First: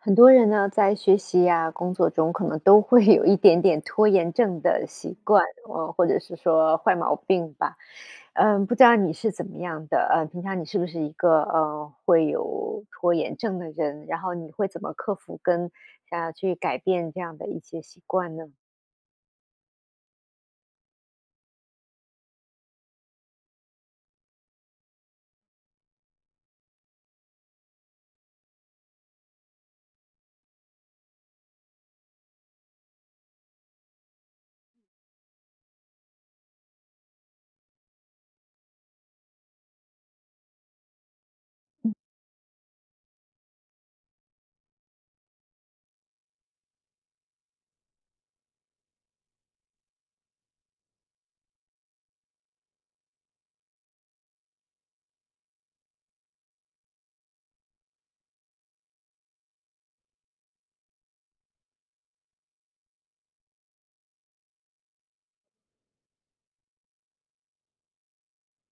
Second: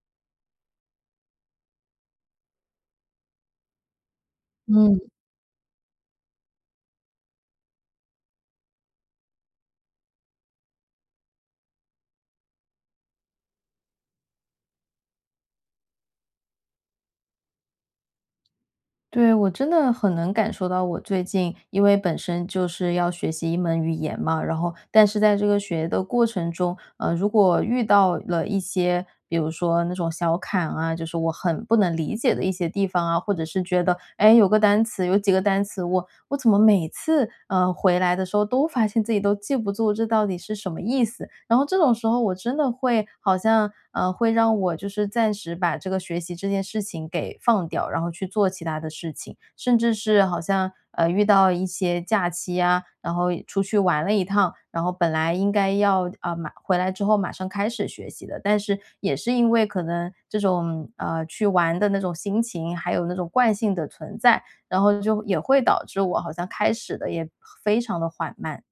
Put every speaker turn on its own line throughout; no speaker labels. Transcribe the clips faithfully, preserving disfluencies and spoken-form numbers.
很多人呢，在学习啊，工作中可能都会有一点点拖延症的
嗯。
习惯，嗯，或者是说坏毛病吧。呃，不知道你是怎么样的？呃，平常你是不是一个，呃，会有拖延症的人，然后你会怎么克服跟想要去改变这样的一些习惯呢？
对，我真的很能感受到我最近因为本身就是要学习一门语言嘛，然后但是在这个学的过程中，呃，如果遇到了一些，比如说那种小坎啊，就是我很不能理解的一些地方啊，或者是觉得，哎，有个单词，有几个单词，我我怎么每次，呃，回来的时候都发现自己都记不 zu 这到底是什么意思。然后这
嗯。
种时候我真的会好像，呃，会让我就是暂时把这个学习这件事情给放掉，然后去做其他的事情。甚至是好像，呃，遇到一些假期呀，然后出去玩了一趟，然后本来应该要，呃，马回来之后马上开始学习的，但是也是因为可能这种，啊，去玩的那种心情，还有那种惯性的存在，然后就也会导致我好像开始得也非常地缓慢。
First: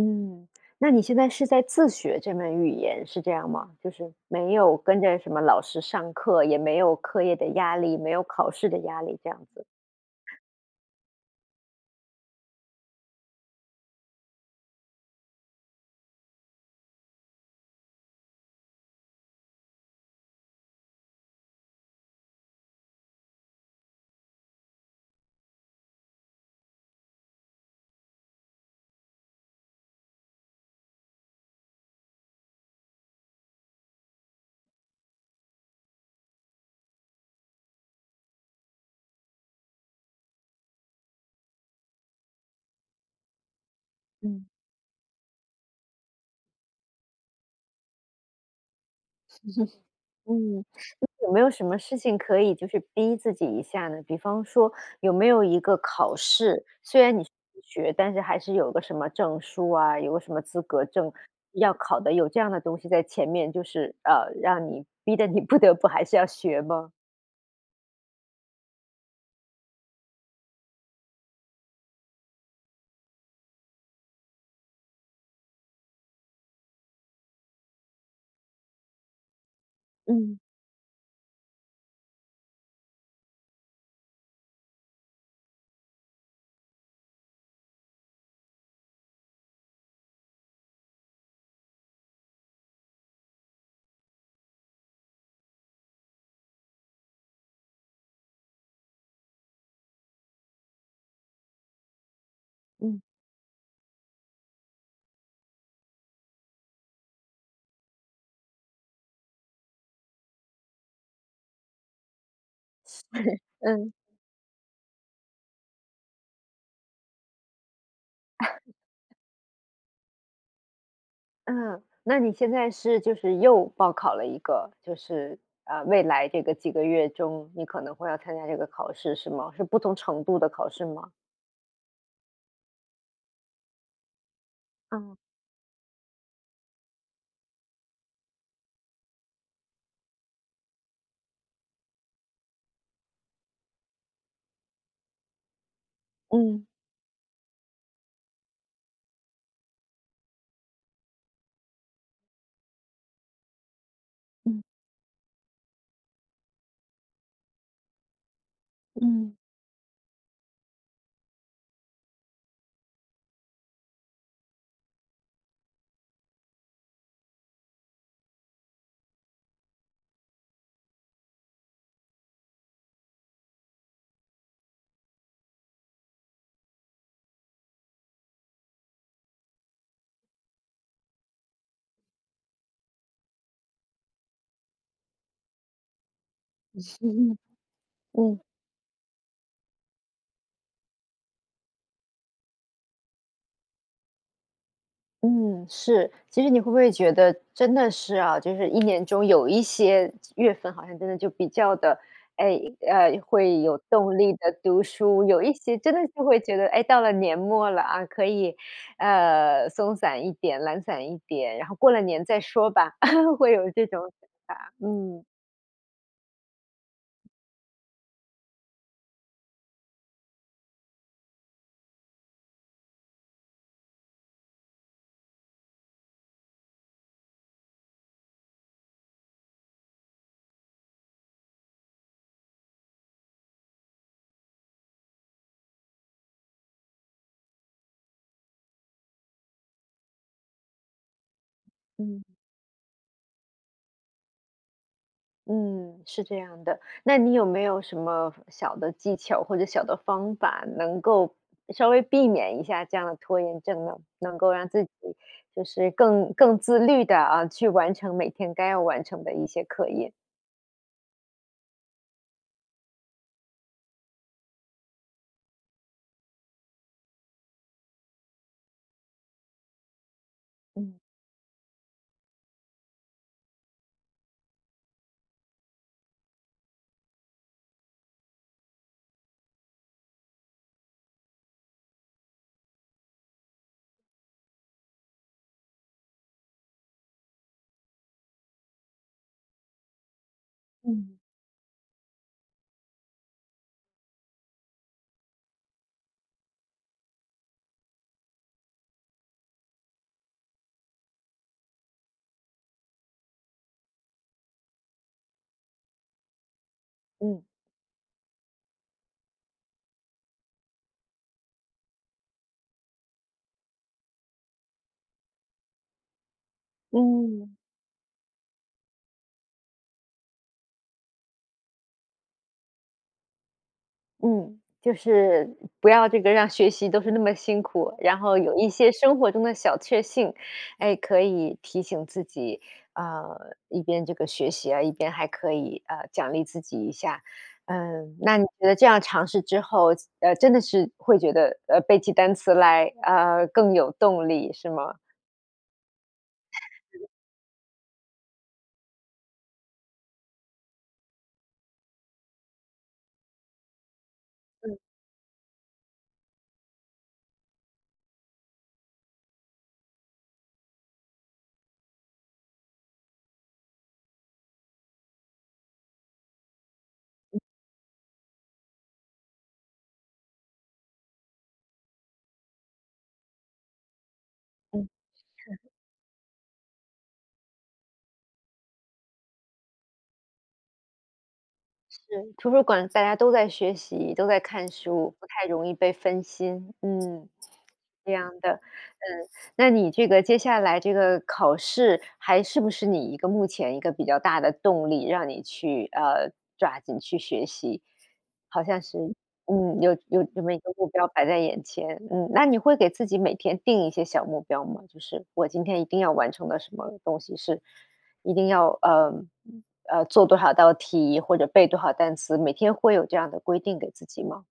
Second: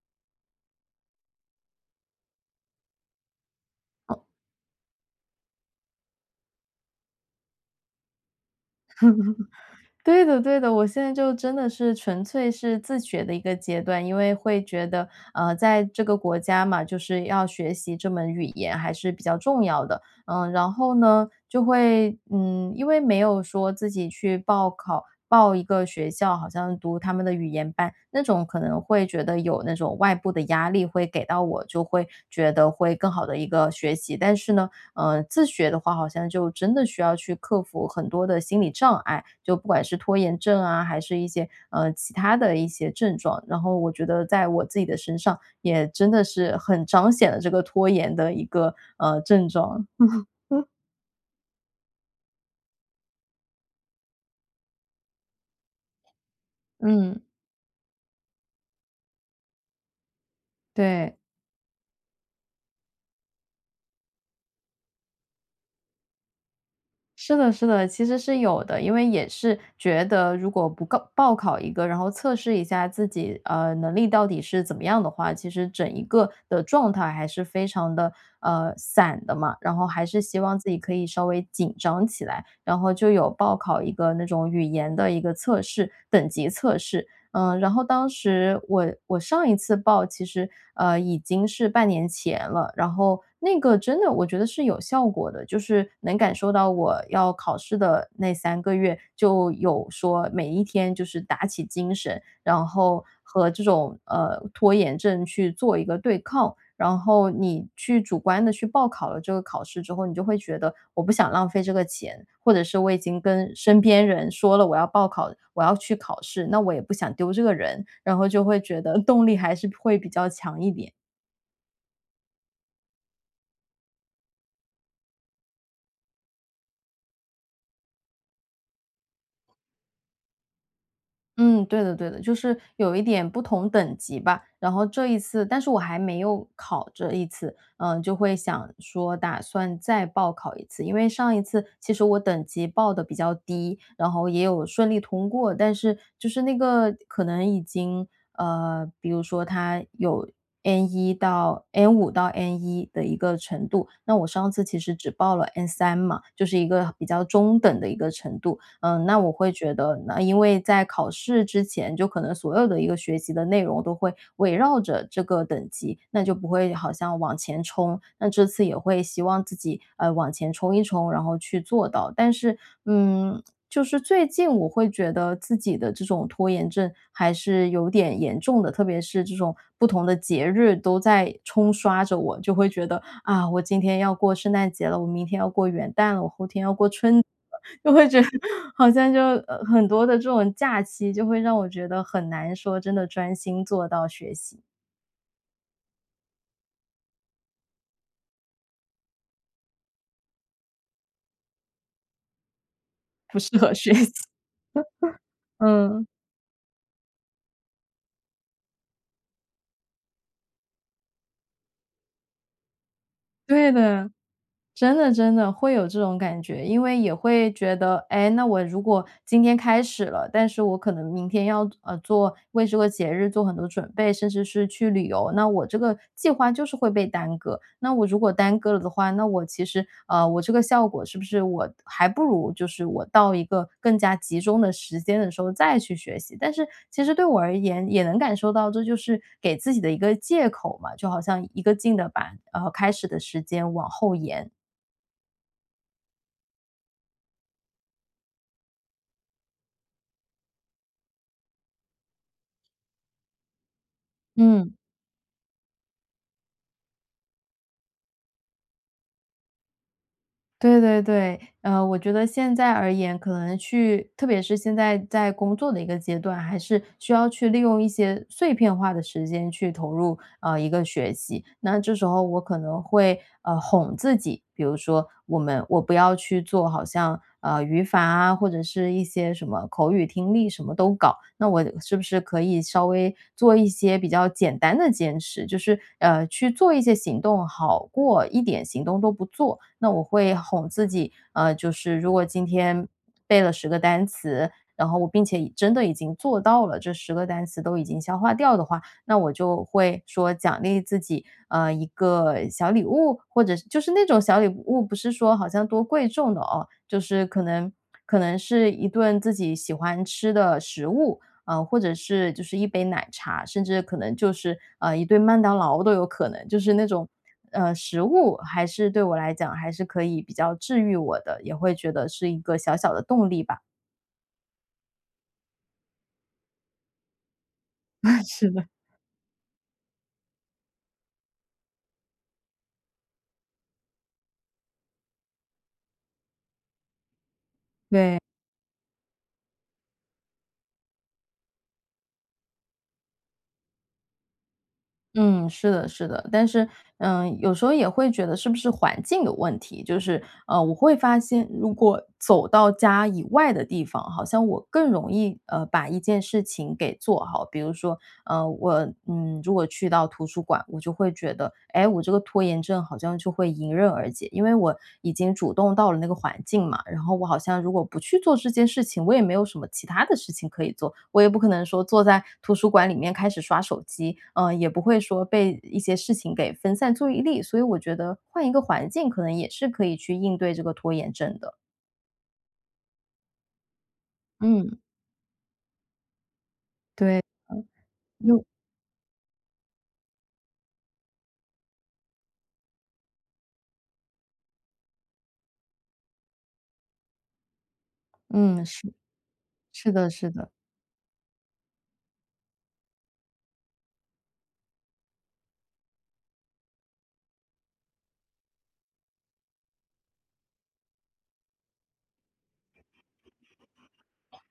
嗯，那你现在是在自学这门语言，是这样吗？就是没有跟着什么老师上课，也没有课业的压力，没有考试的压力，这样子。
对的，对的，我现在就真的是纯粹是自学的一个阶段，因为会觉得，呃，在这个国家嘛，就是要学习这门语言还是比较重要的。呃，然后呢，就会嗯，因为没有说自己去报考报一个学校，好像读他们的语言班，那种可能会觉得有那种外部的压力会给到我，就会觉得会更好地一个学习。但是呢，呃，自学的话好像就真的需要去克服很多的心理障碍，就不管是拖延症啊，还是一些，呃，其他的一些症状，然后我觉得在
嗯。
我自己的身上，也真的是很彰显了这个拖延的一个，呃，症状。
嗯，那有没有什么事情可以就是逼自己一下呢？比方说有没有一个考试，虽然
嗯。
你是自学，但是还是有个什么证书啊，有个什么资格证
对。
要考的，有这样的东西在前面，就是，呃，让你逼得你不得不还是要学吗？
是的是的，其实是有的。因为也是觉得如果不告报考一个，然后测试一下自己，呃，能力到底是怎么样的话，其实整一个的状态还是非常的，呃，散的嘛，然后还是希
嗯。
望自己可以稍微紧张起来。然后就有报考一个那种语言的一个测试-等级测试。嗯，然后当时我我上一次报其实，呃，已经是半年前了，然后那个真的我觉得是有效果的，就是能感受到我要考试的那三个月，就有说每一天就是打起精神，然
嗯。
后和这种，呃，拖延症去做一个对抗。然后你去主观地去报考了这个考试之后，你就会觉得我不想浪费这个钱，或者是我已经 跟身
嗯。
边人说了，我要报考我要去考试，那我也不想丢这个人，然后就会 觉得动力还是会比较强一点。
嗯，那你现在是就是又报考了一个，就是，啊，未来这个几个月中，你可能会要参加这个考试是吗？是不同程度的考试吗？
嗯，对的对的，就是有一点不同等级吧。然后这一
啊。
次但是我还没有考这一次，嗯，就会想说打算再报考一次，因为上一次其实我等级报得比较低，然后也有顺利通过，但是就是那
嗯。
个可能已经呃，比如说它有 N1 到 N5 到 N1 的一个程度，那我上
嗯。
次其实只报了 N3 嘛，就是一个比较中等的一个程度。嗯，那我
嗯。
会觉得，那因为在考试之前，就可能所有的一个学习的内容都会围绕着这个等级，那就不会好像往前冲。那这次也会希望自己，呃，往前冲一冲，然后去做到。但是，嗯，就是最近我会觉得自己的这种拖延症还是有点严重的，特别是这种不同的节日都在冲刷着我，就会觉得，啊，我今天要过圣诞节了，我明天要过元旦了，我后天要过春节 了，就会觉
嗯。
好像就，呃，很多的这种假期就会让我觉得很难说真的专心做到学习。
嗯，是，其实你会不会觉得真的是啊，就是一年中有一些月份好像真的就比较的哎，呃，
不适
会
合
有
学习。
动 力地读书，有一些真
嗯。
的就会觉得，哎，到了年末了啊，可以，呃，松散一点、懒散一点，然后过了年再说吧。会有
对
这种
的，
想法，
真的
嗯。
真的，会有这种感觉。因为也会觉得，哎，那我如果今天开始了，但是我可能明天要做呃，做为这个节日做很多准备，甚至是去旅游。那我这个计划就是会被耽搁，那我如果耽搁了的话，那我其实，啊，我这个效果是不是我还不如就是，我到一个更加集中的时间的时候再去学习？但是其实对我而言也能感受到，这就是给自己的一个借口嘛，就好像一个劲的
嗯。
板然后开始的时间往后延。
嗯，是这样的，那你没有什么小的技巧或者小的方法，能够稍微避免一下这样拖延症呢？能够让
嗯。
自己就是更更自律地，啊，去完成每天该要完成的一些课业。
对对对。呃，我觉得现在而言，可能去特别是现在在工作的一个阶段，还是需要去利用一些碎片化的时间去投入，啊，一个
嗯。
学习。那这时候我可能会，呃，哄自己，比如说我们我不要去做好像，啊，语法啊，或者是一些什么口语听力，什么都搞。那我是不是可以稍微做一些比较简单的坚持，就是，呃，去做一些行动好过一点行动都不做。那我会哄自己，
嗯。
啊，就是如果今天背了十个单词，然后我并且已真的已经做到了，这十个单词都已经消化掉的话，那我就会说奖励自己，啊，一个小礼物，或者是就是那种小礼物，不是说好像多贵重的哦，就是
嗯。
可能可能是一顿自己喜欢吃的食物，啊，或者是，就是一杯奶茶，甚至可能，就是，啊，一顿麦当劳都有可能。就是那种，
嗯。
呃，食物还是对我来讲还是可以比较治愈我的，也会觉得是一个小小的动力吧。
嗯，就是不要这个让学习都是那么辛苦，然 后
是
有
的。
一些生活中的小确幸。诶，可以提醒自己，呃，一边这个学习啊，一边还可以，呃，奖励自己一下。嗯，
对。
那你觉得这样尝试之后，呃，真的是会觉得，呃，背起单词来，呃，更有动力，是吗？
嗯，是的，是的。但是，嗯，有时候也会觉得是不是环境有问题，就是，呃，我会发现如果走到家以外的地方，好像我
嗯。
更容易，呃，把一件事情给做好。比如说，呃，我，嗯，如果去到图书馆，我就会觉得，诶，我这个拖延症好像就会迎刃而解，因为我已经主动到了那个环境嘛，然后我好
嗯。
像如果不去做这件事情，我也没有什么其它的事情可以做。我也不可能说坐在图书馆里面开始刷手机，嗯，也不
嗯。
会说被
是。
一些事情给分散 zu 意力，所以我觉得换一个环境可能也是可以去应对这个拖延症的。
是，图书馆大家都在学习、都在看
嗯。
书，不太容易被分心，
对，
嗯，这
嗯，
样
又
的。嗯，那你这个接下来这个考试，还是不是你一个目前一个比较大的动力，让你去，呃，抓紧去学习。好
嗯，
像
是。
是嗯，
是
有
的
有
是
这
的。
么一个目标摆在眼前，嗯。那你会给自己每天定一些小目标吗？就是我今天一定要完成的什么东西是一定要，呃，嗯，呃，做多少道题或者背多少单词，每天会有这样的规定给自己吗？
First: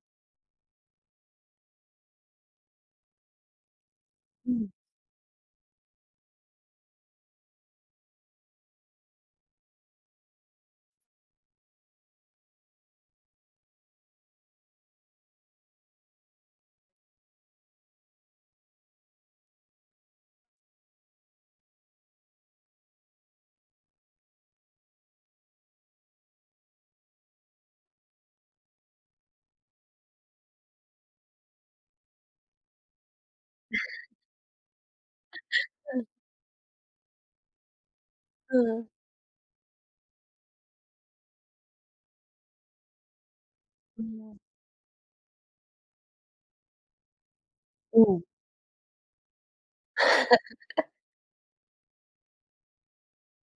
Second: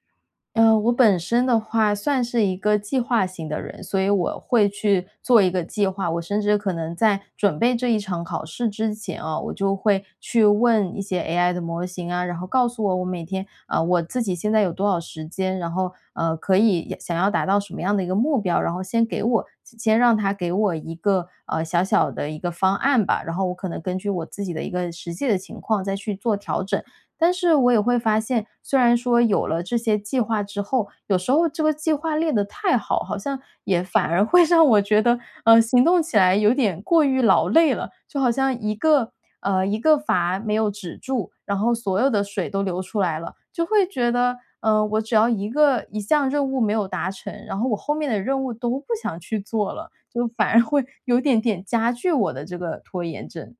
嗯，我本身的话算是一个计划型的人，所以我会
嗯。
去做一个计划。我甚至可能在准备这一场考试之前啊，我就会去问一些 AI 的模型啊，然后告诉我我每天啊，我自己现在有多少时间，然后，呃，可以，也想要达到什么样的一个目标。然后先给我，先先让它给我一个，呃，小小的一个方案吧，然后我可能根据我自己的一个实际的情况再去做调整。但是我也会发现，虽然说有了这些计划之后，有时候这个计划列得太好，好像也反 而会让我觉得，呃，行动
嗯。
起来有点过于劳累了，就好像一
嗯。
个，呃，一个阀没有止住，然后所有的水都流出来了。就会觉得，
嗯。
呃，我只要一个一项任务没有达成，然后我后面的
嗯。
任务都不想去做了，就反而会 有点点加剧我的这个拖延症。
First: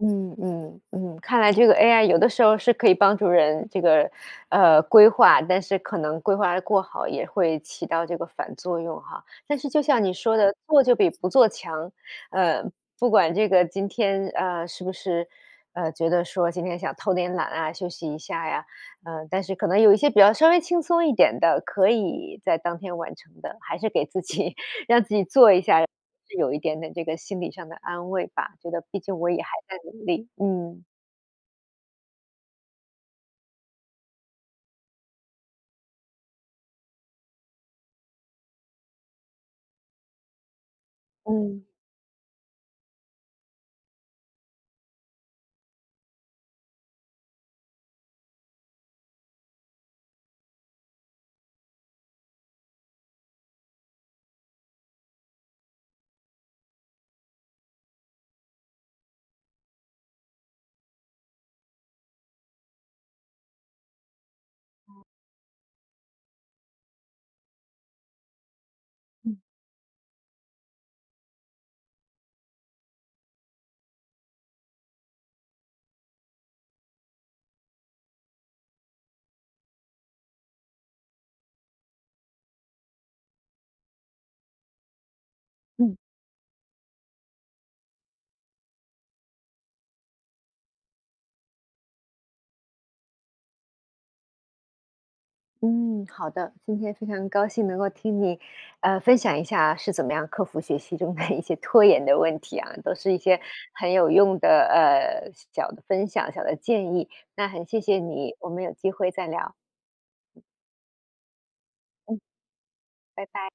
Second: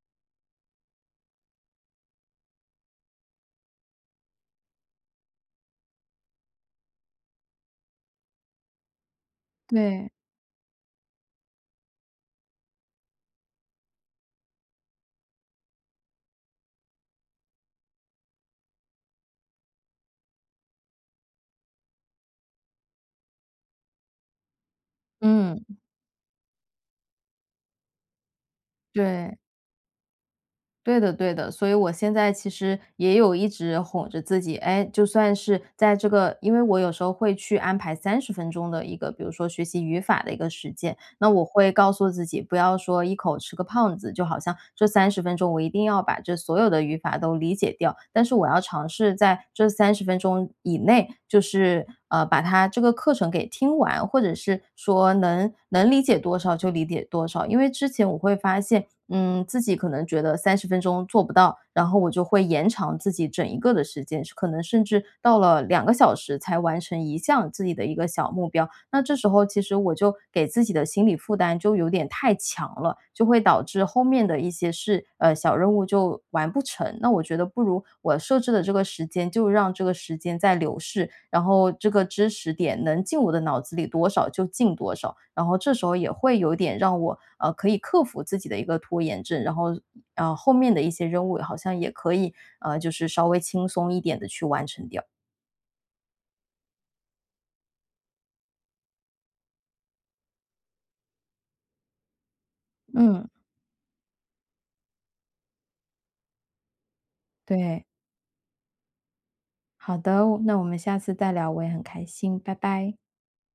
嗯，嗯，嗯，看来这个 AI 有的时候是可以帮助人这个，呃，规划，但是可能规划得过好也会起到这个反作用哈。但是就像
对。
你说的，做就比不做强，呃，不管这个今天，呃，是不是，呃，觉得说今天想偷点懒啊，休息一下呀，呃，但是可能有一些比较稍微轻松一点的，可以在当天完成的，还是给自己，让自己做一
嗯。
下，是有一点点这个心理上的安慰吧，觉得毕竟我
对。
也还在努力，嗯。
对的对的，所以我现在其实也有一直哄着自己。诶，就算是在这个因为我有时候会去安排三十分钟的一个比如说学习语法的一个时间，那我
嗯。
会告诉自己，不要说一口吃个胖子，就好像这三十分钟我一定要把这所有的语法都理解掉。但是我要尝试在这三十分钟以内，就是，啊，把它这个课程给听完，或者是说能能理解多少就理解多少。因为之前我会发现，嗯，自己可能觉得三十分钟做不到，然后我就会延长自己整一个的时间，是可能甚
啊。
至到了两个小时才完成一项自己的一个小目标。那这时
嗯。
候其实我就给自己的心理负担就有点太强了，就会导致后面的一些事呃，小任务就完不成。那我觉得不如我设置的这个时间，就让这个时间在流逝，然后这个知识点能进我脑子里多少就进多少，然后这时候
嗯。
也会有点让我，呃，可以克服自己的一个拖延症，然后，呃，后面的一些任务好像也可以，啊，就是稍微轻松一点地去完成掉。
嗯，好的，今天非常高兴能够听你，呃，分享一下是怎么样克服学习中的 一些拖延的问题啊，都是一
嗯。
些很有用的，呃，小的分享、小的建议。那很谢
对。
谢你，我们有机会再聊。
好的，我那我们下次再聊，我也很开
嗯。
心，拜拜。
拜拜。